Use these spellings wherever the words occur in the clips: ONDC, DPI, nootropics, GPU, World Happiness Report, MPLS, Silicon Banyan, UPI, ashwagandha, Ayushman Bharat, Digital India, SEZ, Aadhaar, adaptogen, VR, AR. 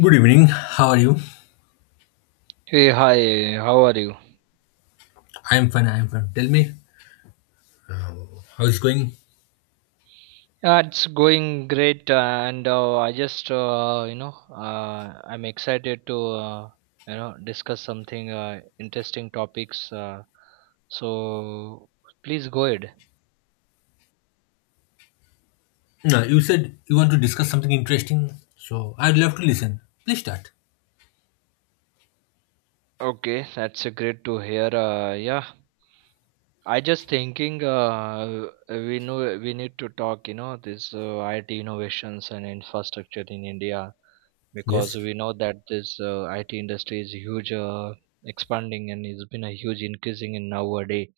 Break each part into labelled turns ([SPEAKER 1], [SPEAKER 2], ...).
[SPEAKER 1] Good evening. How are you?
[SPEAKER 2] Hey, hi, how are you?
[SPEAKER 1] I am fine. I am fine. Tell me how is going.
[SPEAKER 2] Yeah, it's going great, and I'm excited to, uh, discuss something interesting topics. So please go ahead.
[SPEAKER 1] No, you said you want to discuss something interesting, so I'd love to listen. Please start.
[SPEAKER 2] Okay, that's great to hear. Yeah, I just thinking, we know we need to talk, this IT innovations and infrastructure in India. Because
[SPEAKER 1] Yes.
[SPEAKER 2] we know that this IT industry is huge, expanding and it's been a huge increasing in nowadays,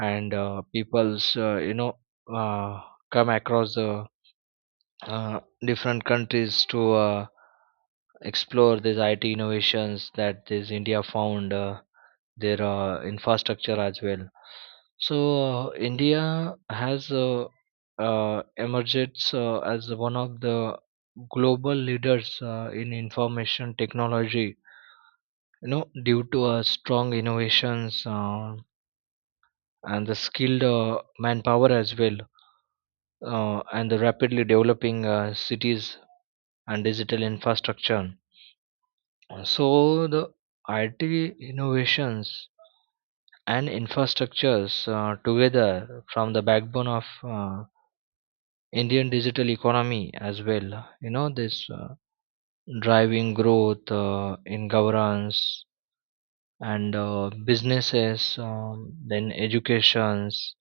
[SPEAKER 2] and people's, uh, come across the uh, different countries to explore these IT innovations that this India found their infrastructure as well. So India has, emerged as one of the global leaders in information technology. You know, due to strong innovations, and the skilled manpower as well, and the rapidly developing cities and digital infrastructure. So the IT innovations and infrastructures, together from the backbone of Indian digital economy as well. You know, this driving growth in governance and businesses, then educations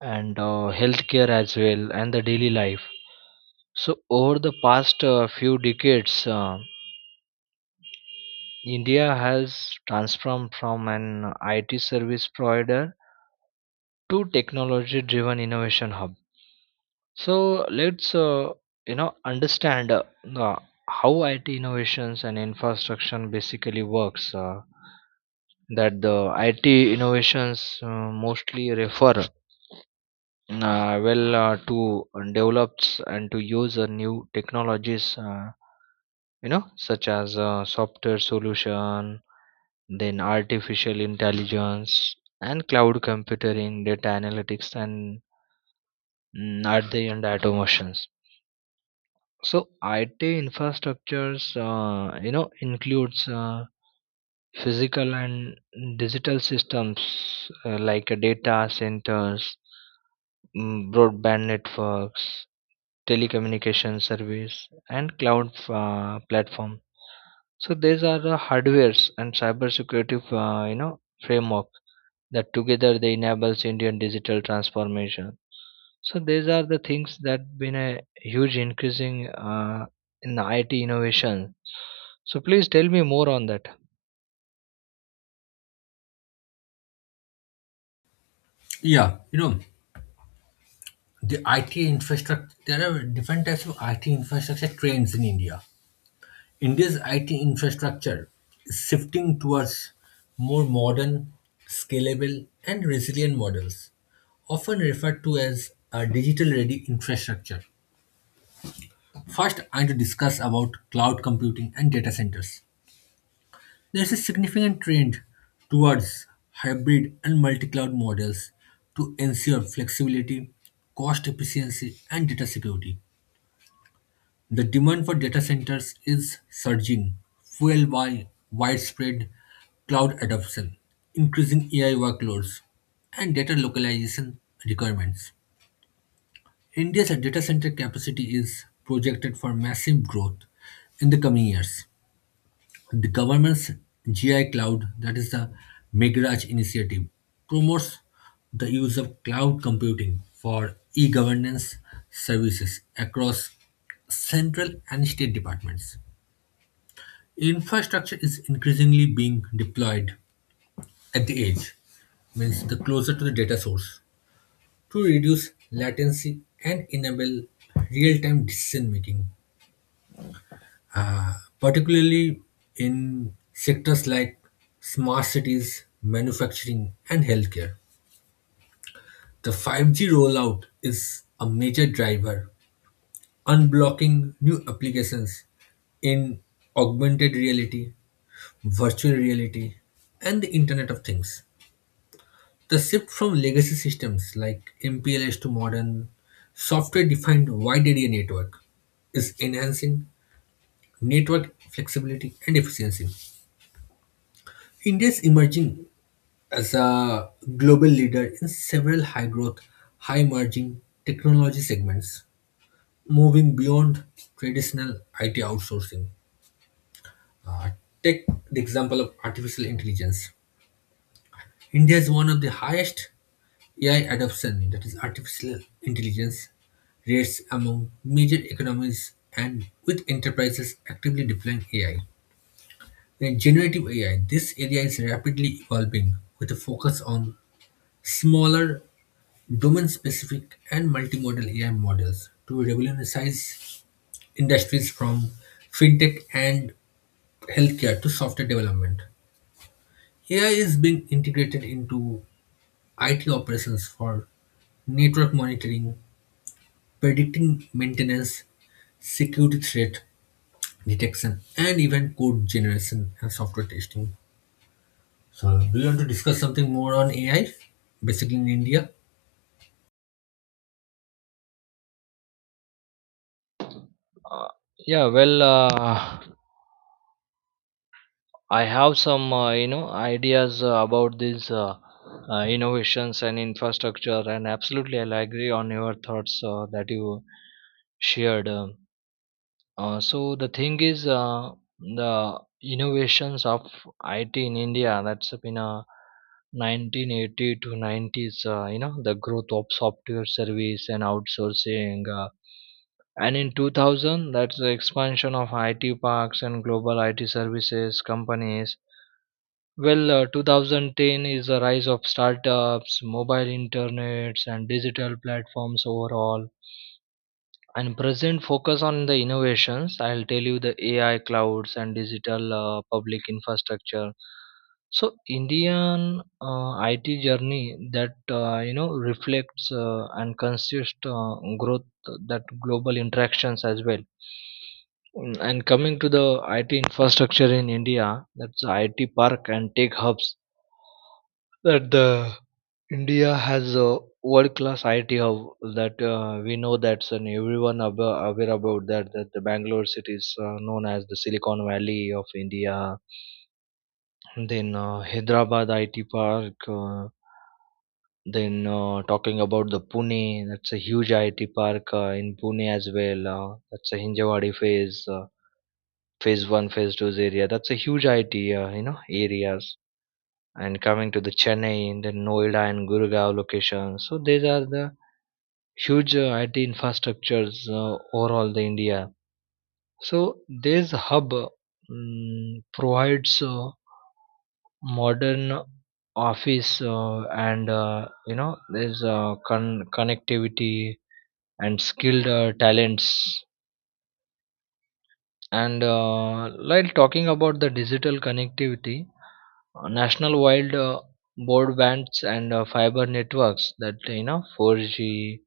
[SPEAKER 2] and healthcare as well, and the daily life. So, over the past few decades, India has transformed from an IT service provider to technology driven innovation hub. So let's, understand uh, how IT innovations and infrastructure basically works. That the IT innovations, mostly refer, to develops and to use new technologies. Such as software solution, then artificial intelligence and cloud computing, data analytics, and at the end automations. So IT infrastructures, includes physical and digital systems like data centers, broadband networks, telecommunication service, and cloud platform. So these are the hardwares and cybersecurity, framework that together they enables Indian digital transformation. So these are the things that been a huge increasing in IT innovation. So please tell me more on that.
[SPEAKER 1] Yeah, you know the IT infrastructure. There are different types of IT infrastructure trends in India. India's IT infrastructure is shifting towards more modern, scalable, and resilient models, often referred to as a digital-ready infrastructure. First, I want to discuss about cloud computing and data centers. There's a significant trend towards hybrid and multi-cloud models to ensure flexibility, cost efficiency, and data security. The demand for data centers is surging, fueled by widespread cloud adoption, increasing AI workloads, and data localization requirements. India's data center capacity is projected for massive growth in the coming years. The government's GI Cloud, that is the Megraj initiative, promotes the use of cloud computing for e governance services across central and state departments. Infrastructure is increasingly being deployed at the edge, means the closer to the data source, to reduce latency and enable real time decision making, particularly in sectors like smart cities, manufacturing, and healthcare. The 5G rollout is a major driver, unblocking new applications in augmented reality, virtual reality, and the Internet of Things. The shift from legacy systems like MPLS to modern software defined wide area network is enhancing network flexibility and efficiency. India's emerging as a global leader in several high growth, high emerging technology segments, moving beyond traditional IT outsourcing. Uh, take the example of artificial intelligence. India is one of the highest AI adoption, that is, artificial intelligence rates among major economies and with enterprises actively deploying AI. In generative AI, this area is rapidly evolving with a focus on smaller domain-specific and multimodal AI models to revolutionize industries from fintech and healthcare to software development. AI is being integrated into IT operations for network monitoring, predicting maintenance, security threat detection, and even code generation and software testing. So, do you want to discuss something more on AI, basically in India?
[SPEAKER 2] Uh, yeah, well, I have some, ideas about these, innovations and infrastructure, and absolutely I'll agree on your thoughts that you shared. So the thing is, the innovations of IT in India. That's been 1980 to 90s. The growth of software service and outsourcing, and in 2000, that's the expansion of IT parks and global IT services companies. Well, 2010 is the rise of startups, mobile internets, and digital platforms overall, and present focus on the innovations. I'll tell you the AI clouds and digital public infrastructure. So Indian IT journey that, reflects and consist growth that global interactions as well. And coming to the IT infrastructure in India, that's the IT park and tech hubs. That the India has a world-class IT hub that, we know that's, and everyone aware about that. That the Bangalore city is, known as the Silicon Valley of India. Then Hyderabad IT park. Then talking about the Pune, that's a huge IT park in Pune as well. That's a Hinjawadi phase, phase one, phase two area. That's a huge IT, areas. And coming to the Chennai, and then Noida and Gurgaon locations. So these are the huge IT infrastructures overall the India. So this hub, provides modern office and, there's, connectivity and skilled talents. And while talking about the digital connectivity, national wide broadbands and fiber networks that you know 4G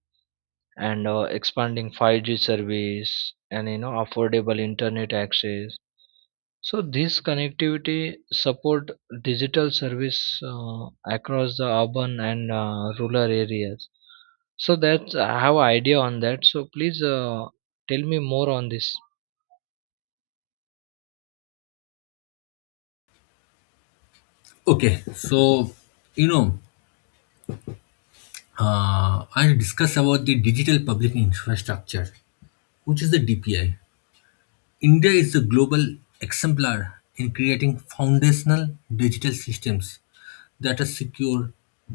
[SPEAKER 2] and expanding 5G service, and you know affordable internet access. So this connectivity support digital service across the urban and rural areas. So that's I have idea on that. So please, tell me more on this.
[SPEAKER 1] Okay, so, you know, I'll discuss about the digital public infrastructure, which is the DPI. India is the global exemplar in creating foundational digital systems that are secure,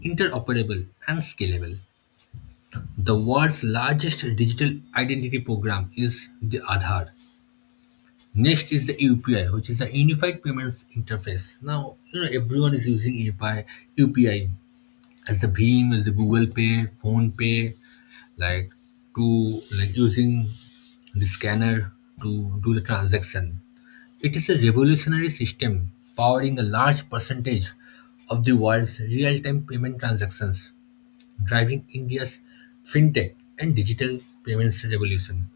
[SPEAKER 1] interoperable, and scalable. The world's largest digital identity program is the Aadhaar. Next is the UPI, which is the Unified Payments Interface. Now, you know everyone is using UPI, UPI as the Beam, as the Google Pay, Phone Pay, like to like using the scanner to do the transaction. It is a revolutionary system powering a large percentage of the world's real-time payment transactions, driving India's fintech and digital payments revolution.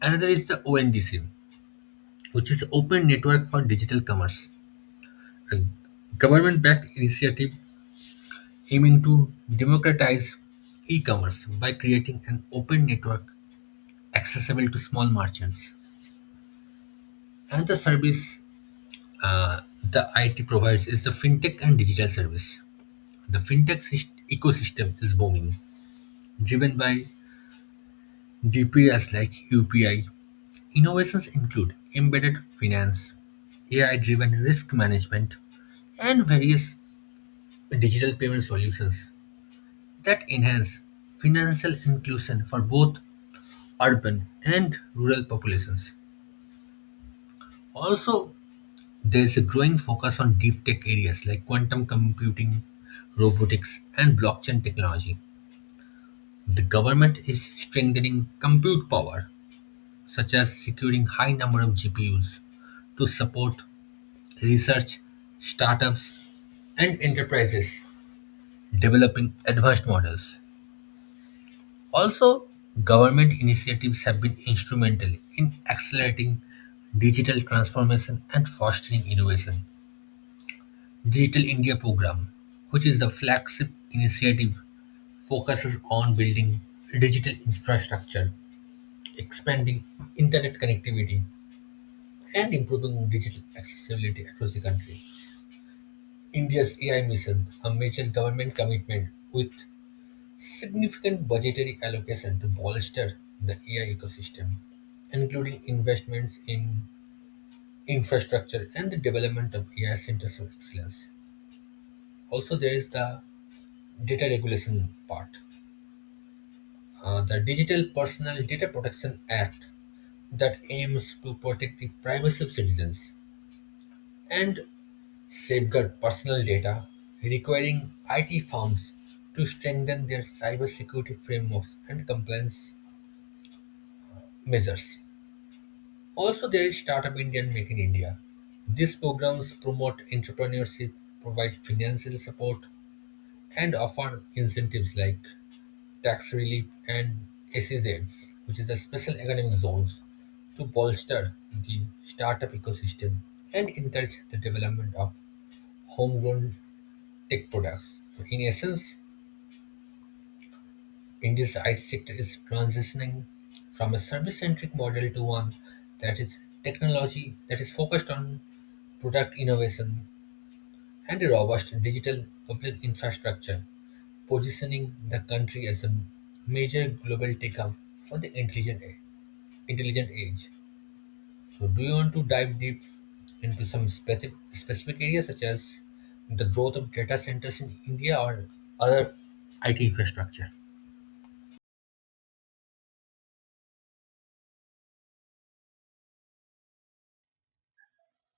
[SPEAKER 1] Another is the ONDC, which is Open Network for Digital Commerce, a government-backed initiative aiming to democratize e-commerce by creating an open network accessible to small merchants. Another service the IT provides is the fintech and digital service. The fintech ecosystem is booming, driven by DPIs like UPI. Innovations include embedded finance, AI-driven risk management, and various digital payment solutions that enhance financial inclusion for both urban and rural populations. Also, there is a growing focus on deep tech areas like quantum computing, robotics, and blockchain technology. The government is strengthening compute power, such as securing high number of GPUs to support research, startups, and enterprises developing advanced models. Also, government initiatives have been instrumental in accelerating digital transformation and fostering innovation. Digital India program, which is the flagship initiative, focuses on building digital infrastructure, expanding internet connectivity, and improving digital accessibility across the country. India's AI mission, a major government commitment with significant budgetary allocation to bolster the AI ecosystem, including investments in infrastructure and the development of AI centers of excellence. Also, there is the data regulation part. The Digital Personal Data Protection Act that aims to protect the privacy of citizens and safeguard personal data, requiring IT firms to strengthen their cybersecurity frameworks and compliance measures. Also, there is Startup India and Make in India. These programs promote entrepreneurship, provide financial support, and offer incentives like tax relief and SEZs, which is the special economic zones, to bolster the startup ecosystem and encourage the development of homegrown tech products. So, in essence, India's IT sector is transitioning from a service-centric model to one that is technology that is focused on product innovation and a robust digital public infrastructure, positioning the country as a major global tech hub for the intelligent intelligent age. So, do you want to dive deep into some specific areas such as the growth of data centers in India or other IT infrastructure?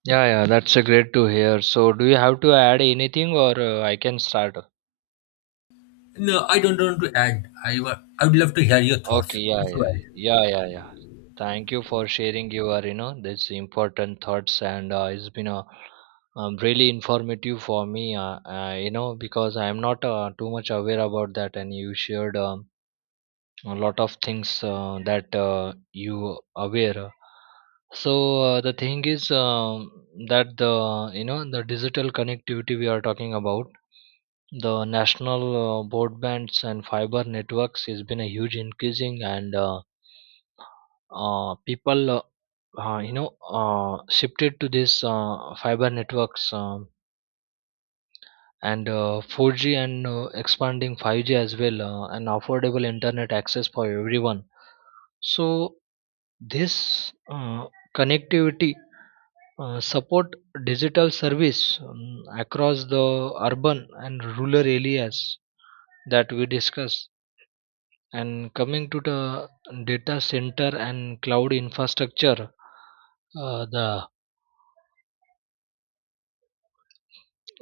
[SPEAKER 2] Yeah, yeah, that's a great to hear. So do you have to add anything, or I can start?
[SPEAKER 1] No, I don't want to add. I would love to hear your thoughts.
[SPEAKER 2] Okay, yeah,
[SPEAKER 1] Go
[SPEAKER 2] yeah,
[SPEAKER 1] ahead.
[SPEAKER 2] yeah, yeah, yeah. Thank you for sharing your, this important thoughts, and it's been a, really informative for me, because I am not too much aware about that, and you shared, a lot of things that you aware. So, the thing is, that the, the digital connectivity we are talking about. The national broadbands and fiber networks has been a huge increasing. And people, shifted to this fiber networks, and 4G and expanding 5G as well, and affordable internet access for everyone. So this connectivity support digital service across the urban and rural areas that we discussed. And coming to the data center and cloud infrastructure, the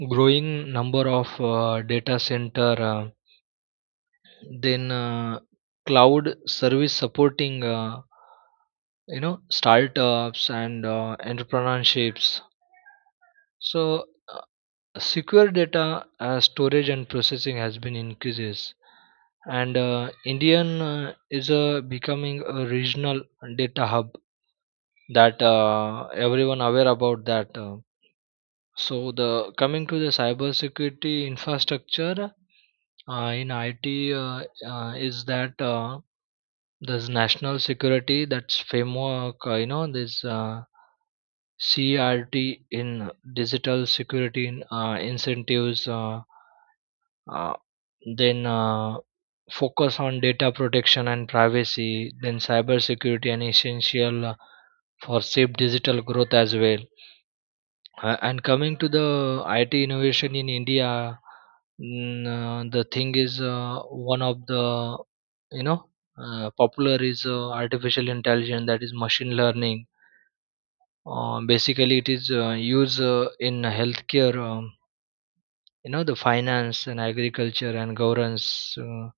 [SPEAKER 2] growing number of data center. Then, cloud service supporting, startups and entrepreneurships. So, uh, secure data storage and processing has been increases, and Indian is becoming a regional data hub that, everyone aware about that. So, the coming to the cybersecurity infrastructure in IT, is that. There's national security that's framework, this CRT in digital security in, incentives, uh, then focus on data protection and privacy, then cyber security and essential for safe digital growth as well. And coming to the IT innovation in India. The thing is, one of the, you know popular is artificial intelligence, that is machine learning. Basically, it is used in healthcare, the finance and agriculture and governance. Uh,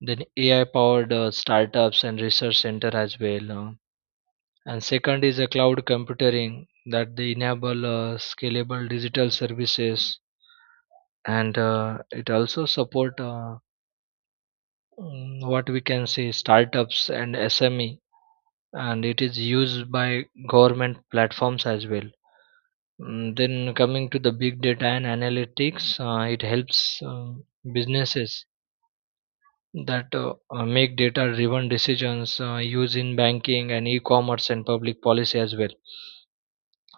[SPEAKER 2] then AI powered startups and research center as well. And second is a cloud computing that they enable scalable digital services, and it also support, what we can say, startups and SME, and it is used by government platforms as well. Then coming to the big data and analytics, it helps, businesses that, make data driven decisions, used in banking and e-commerce and public policy as well.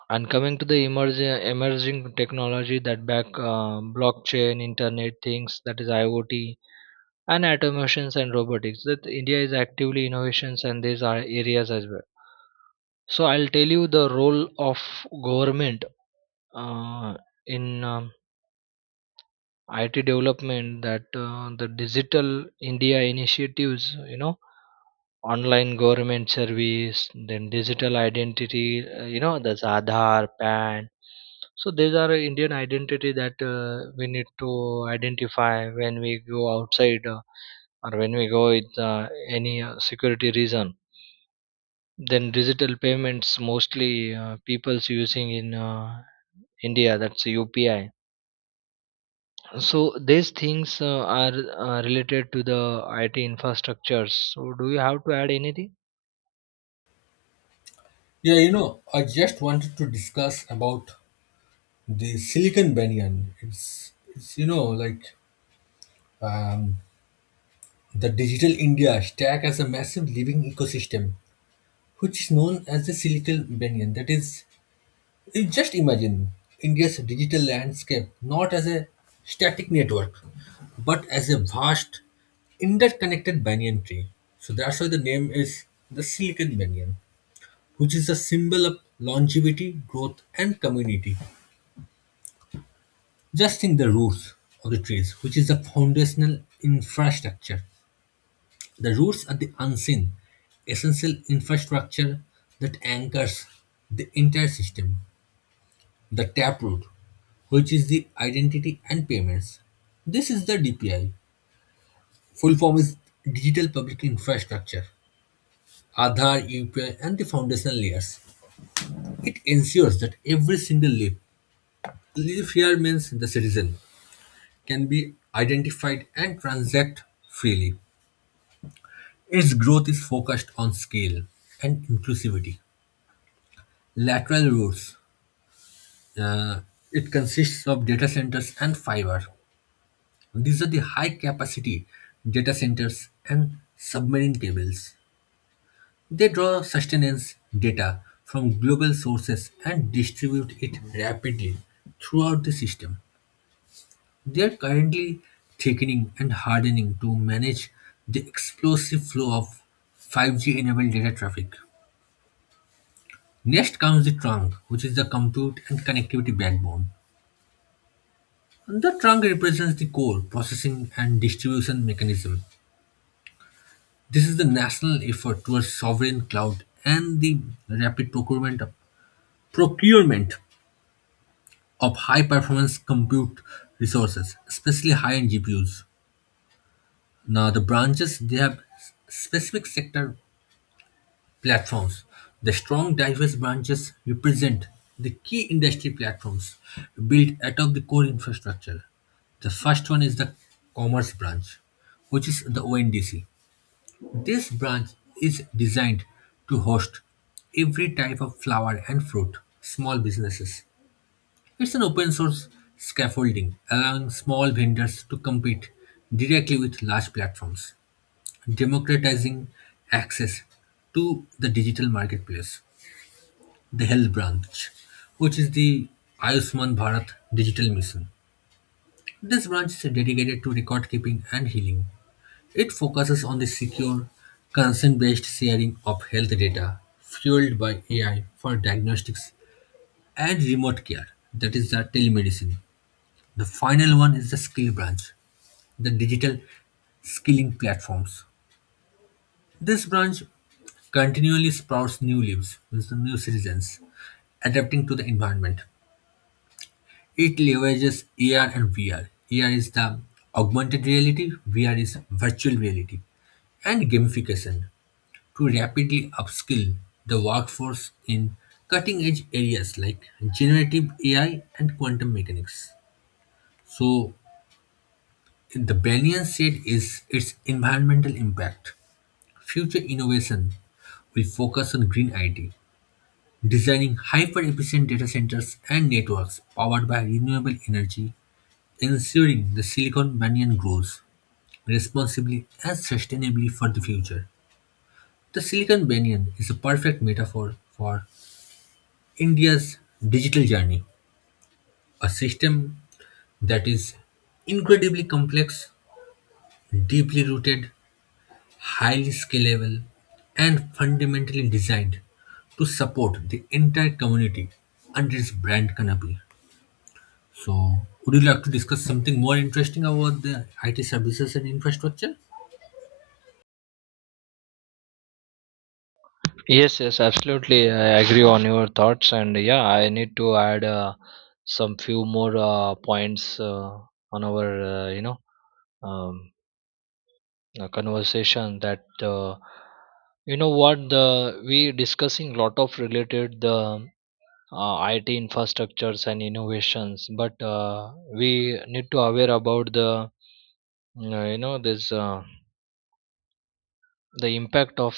[SPEAKER 2] And coming to the emerging technology that back blockchain, internet things, that is IoT, and automations and robotics, that India is actively innovations and these are areas as well. So I'll tell you the role of government, uh, in IT development that, the digital India initiatives, you know, online government service. Then digital identity, that's Aadhaar PAN. So these are Indian identity that, we need to identify when we go outside, or when we go with any security reason. Then digital payments mostly, people's using in India, that's UPI. So these things are related to the IT infrastructures. So do you have to add anything?
[SPEAKER 1] Yeah, I just wanted to discuss about the Silicon Banyan. It's like um, the digital India stack as a massive living ecosystem, which is known as the Silicon Banyan. That is, you just imagine India's digital landscape not as a static network, but as a vast interconnected banyan tree. So that's why the name is the Silicon Banyan, which is a symbol of longevity, growth, and community. Just think the roots of the trees, which is the foundational infrastructure. The roots are the unseen, essential infrastructure that anchors the entire system. The taproot, which is the identity and payments. This is the DPI. Full form is Digital Public Infrastructure, Aadhaar, UPI, and the foundational layers. It ensures that every single leaf, leaf here means the citizen, can be identified and transacted freely. Its growth is focused on scale and inclusivity. Lateral routes, uh, it consists of data centers and fiber. These are the high capacity data centers and submarine cables. They draw sustenance data from global sources and distribute it rapidly throughout the system. They are currently thickening and hardening to manage the explosive flow of 5G enabled data traffic. Next comes the trunk, which is the compute and connectivity backbone. The trunk represents the core processing and distribution mechanism. This is the national effort towards sovereign cloud and the rapid procurement of high performance compute resources, especially high end GPUs. Now, the branches they have specific sector platforms. The strong, diverse branches represent the key industry platforms built out of the core infrastructure. The first one is the commerce branch, which is the ONDC. This branch is designed to host every type of flower and fruit, small businesses. It's an open source scaffolding, allowing small vendors to compete directly with large platforms, democratizing access to the digital marketplace. The health branch, which is the Ayushman Bharat digital mission. This branch is dedicated to record keeping and healing. It focuses on the secure, consent based sharing of health data fueled by AI for diagnostics and remote care, that is, the telemedicine. The final one is the skill branch, the digital skilling platforms. This branch continually sprouts new leaves, means the new citizens, adapting to the environment. It leverages AR and VR. AR is the augmented reality, VR is virtual reality, and gamification to rapidly upskill the workforce in cutting edge areas like generative AI and quantum mechanics. So, the Banyan said is its environmental impact. Future innovation will focus on green IT, designing hyper efficient data centers and networks powered by renewable energy ensuring the silicon banyan grows responsibly and sustainably for the future. The silicon banyan is a perfect metaphor for India's digital journey, a system that is incredibly complex, deeply rooted, highly scalable, and fundamentally designed to support the entire community under its brand canopy. So, would you like to discuss something more interesting about the IT services and infrastructure?
[SPEAKER 2] Yes, yes, absolutely. I agree on your thoughts, and yeah, I need to add, some few more points on our, um, conversation. That what the we discussing lot of related the IT infrastructures and innovations, but we need to aware about the, this the impact of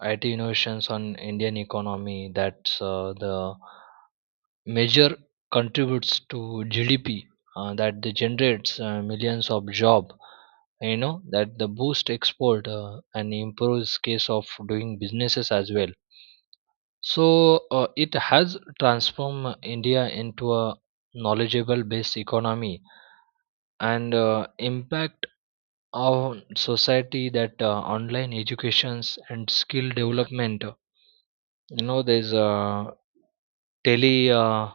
[SPEAKER 2] IT innovations on Indian economy. That's the major contributes to GDP that they generates millions of job, you know, that the boost export and improves case of doing businesses as well. So it has transformed India into a knowledgeable based economy, and impact on society that, online educations and skill development, you know, there's tele uh, uh,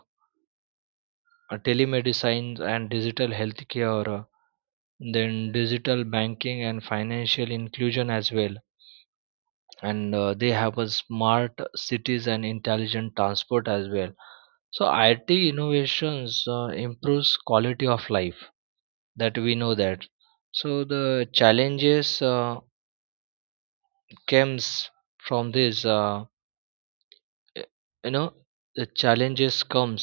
[SPEAKER 2] telemedicine and digital healthcare, then digital banking and financial inclusion as well, and they have a smart cities and intelligent transport as well. So it innovations improves quality of life, that we know that. So the challenges comes from this y- you know, the challenges comes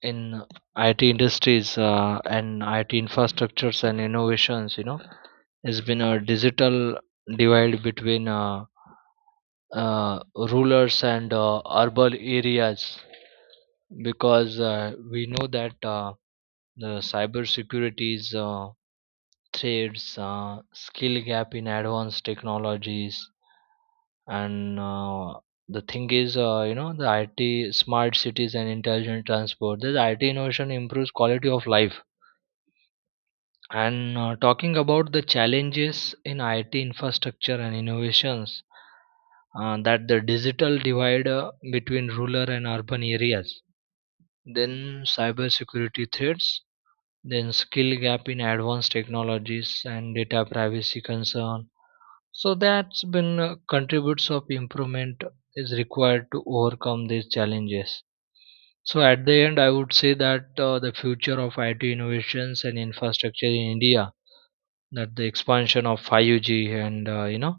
[SPEAKER 2] in IT industries and IT infrastructures and innovations, you know, has been a digital divide between uh, rulers and urban areas. Because we know that the cybersecurity's threats, skill gap in advanced technologies, and the thing is, the IT, smart cities, and intelligent transport. This IT innovation improves quality of life. And talking about the challenges in IT infrastructure and innovations, that the digital divide between rural and urban areas, then cybersecurity threats, then skill gap in advanced technologies and data privacy concern. So that's been contributes of improvement is required to overcome these challenges. So at the end, I would say that, the future of IT innovations and infrastructure in India, that the expansion of 5G and, uh, you know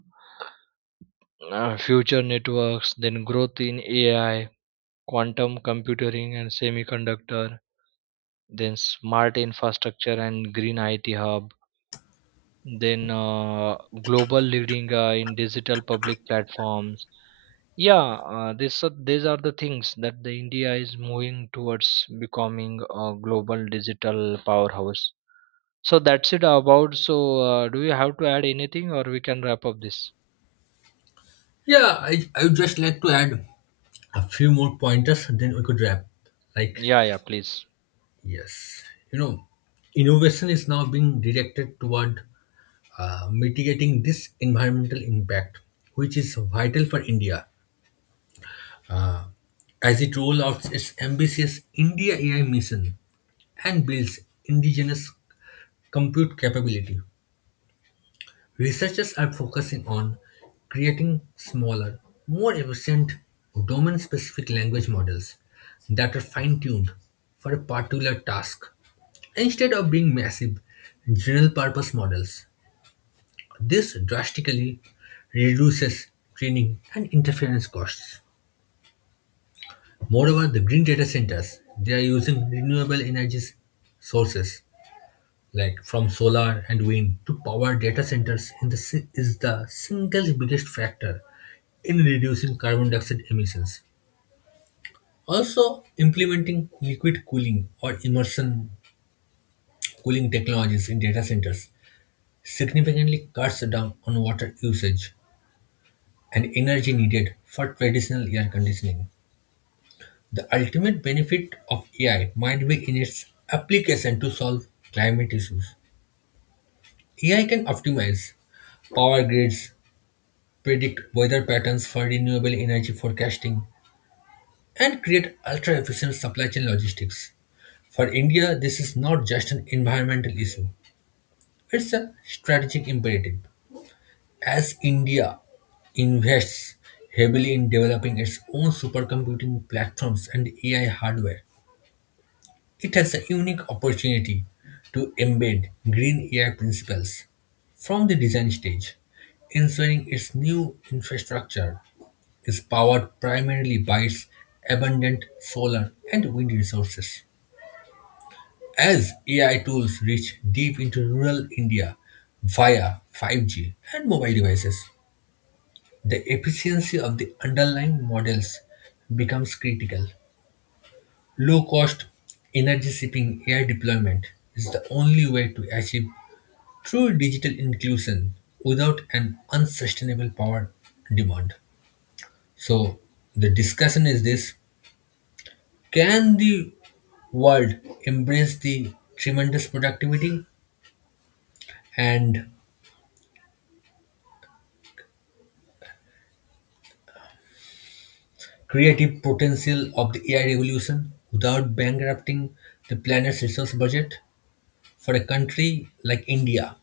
[SPEAKER 2] uh, future networks, then growth in AI, quantum computing, and semiconductor, then smart infrastructure and green IT hub, then global leading in digital public platforms. Yeah, these are the things that the India is moving towards becoming a global digital powerhouse. So that's it about. So do you have to add anything, or we can wrap up this?
[SPEAKER 1] Yeah, I would just like to add a few more pointers then we could wrap. Like,
[SPEAKER 2] Yeah, yeah, please.
[SPEAKER 1] yes, you know, innovation is now being directed toward mitigating this environmental impact, which is vital for India uh, as it rolls out its ambitious India AI mission and builds indigenous compute capability. Researchers are focusing on creating smaller, more efficient domain-specific language models that are fine-tuned for a particular task instead of being massive general-purpose models. This drastically reduces training and interference costs. Moreover, the green data centers, they are using renewable energy sources like from solar and wind to power data centers in the, is the single biggest factor in reducing carbon dioxide emissions. Also, implementing liquid cooling or immersion cooling technologies in data centers significantly cuts down on water usage and energy needed for traditional air conditioning. The ultimate benefit of AI might be in its application to solve climate issues. AI can optimize power grids, predict weather patterns for renewable energy forecasting, and create ultra efficient supply chain logistics. For India, this is not just an environmental issue, it's a strategic imperative. As India invests heavily in developing its own supercomputing platforms and AI hardware, it has a unique opportunity to embed green AI principles from the design stage, ensuring its new infrastructure is powered primarily by its abundant solar and wind resources. As AI tools reach deep into rural India via 5G and mobile devices, the efficiency of the underlying models becomes critical. Low cost, energy saving AI deployment is the only way to achieve true digital inclusion without an unsustainable power demand. So, the discussion is this can the world embrace the tremendous productivity and creative potential of the AI revolution without bankrupting the planet's resource budget for a country like India,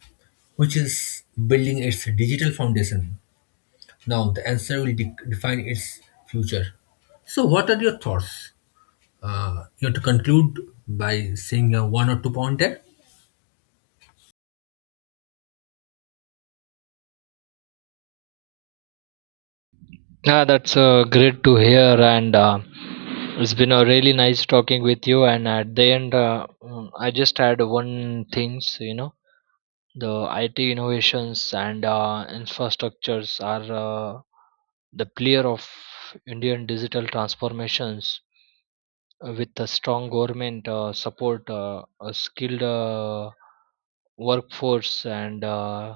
[SPEAKER 1] which is building its digital foundation. Now, the answer will define its future. So, what are your thoughts? You have to conclude by saying one or two point there.
[SPEAKER 2] Yeah, that's great to hear, and it's been a really nice talking with you. And at the end, I just had one things, you know, the IT innovations and infrastructures are the pillar of Indian digital transformations with a strong government support, a skilled workforce, and uh,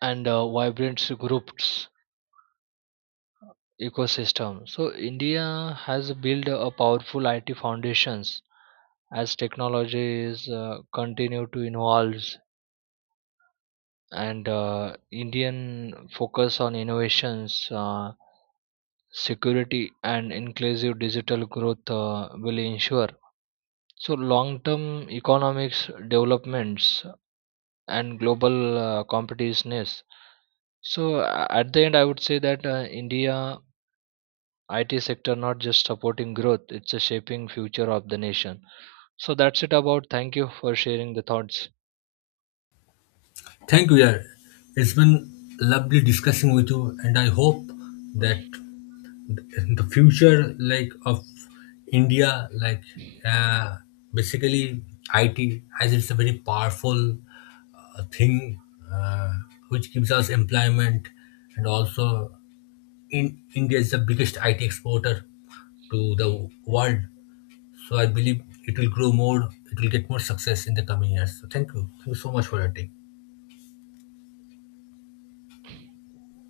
[SPEAKER 2] and uh, vibrant groups ecosystem. So India has built a powerful IT foundations as technologies continue to evolve, and Indian focus on innovations, security and inclusive digital growth will ensure so long-term economics developments and global competitiveness. So at the end, I would say that India IT sector not just supporting growth, it's a shaping future of the nation. So that's it about. Thank you for sharing the thoughts.
[SPEAKER 1] Thank you, yeah. It's been lovely discussing with you, and I hope that the future like of India, uh, basically IT, as it's a very powerful thing uh, which gives us employment, and also in India is the biggest IT exporter to the world. So I believe it will grow more. It will get more success in the coming years. So thank you. Thank you so much for your take.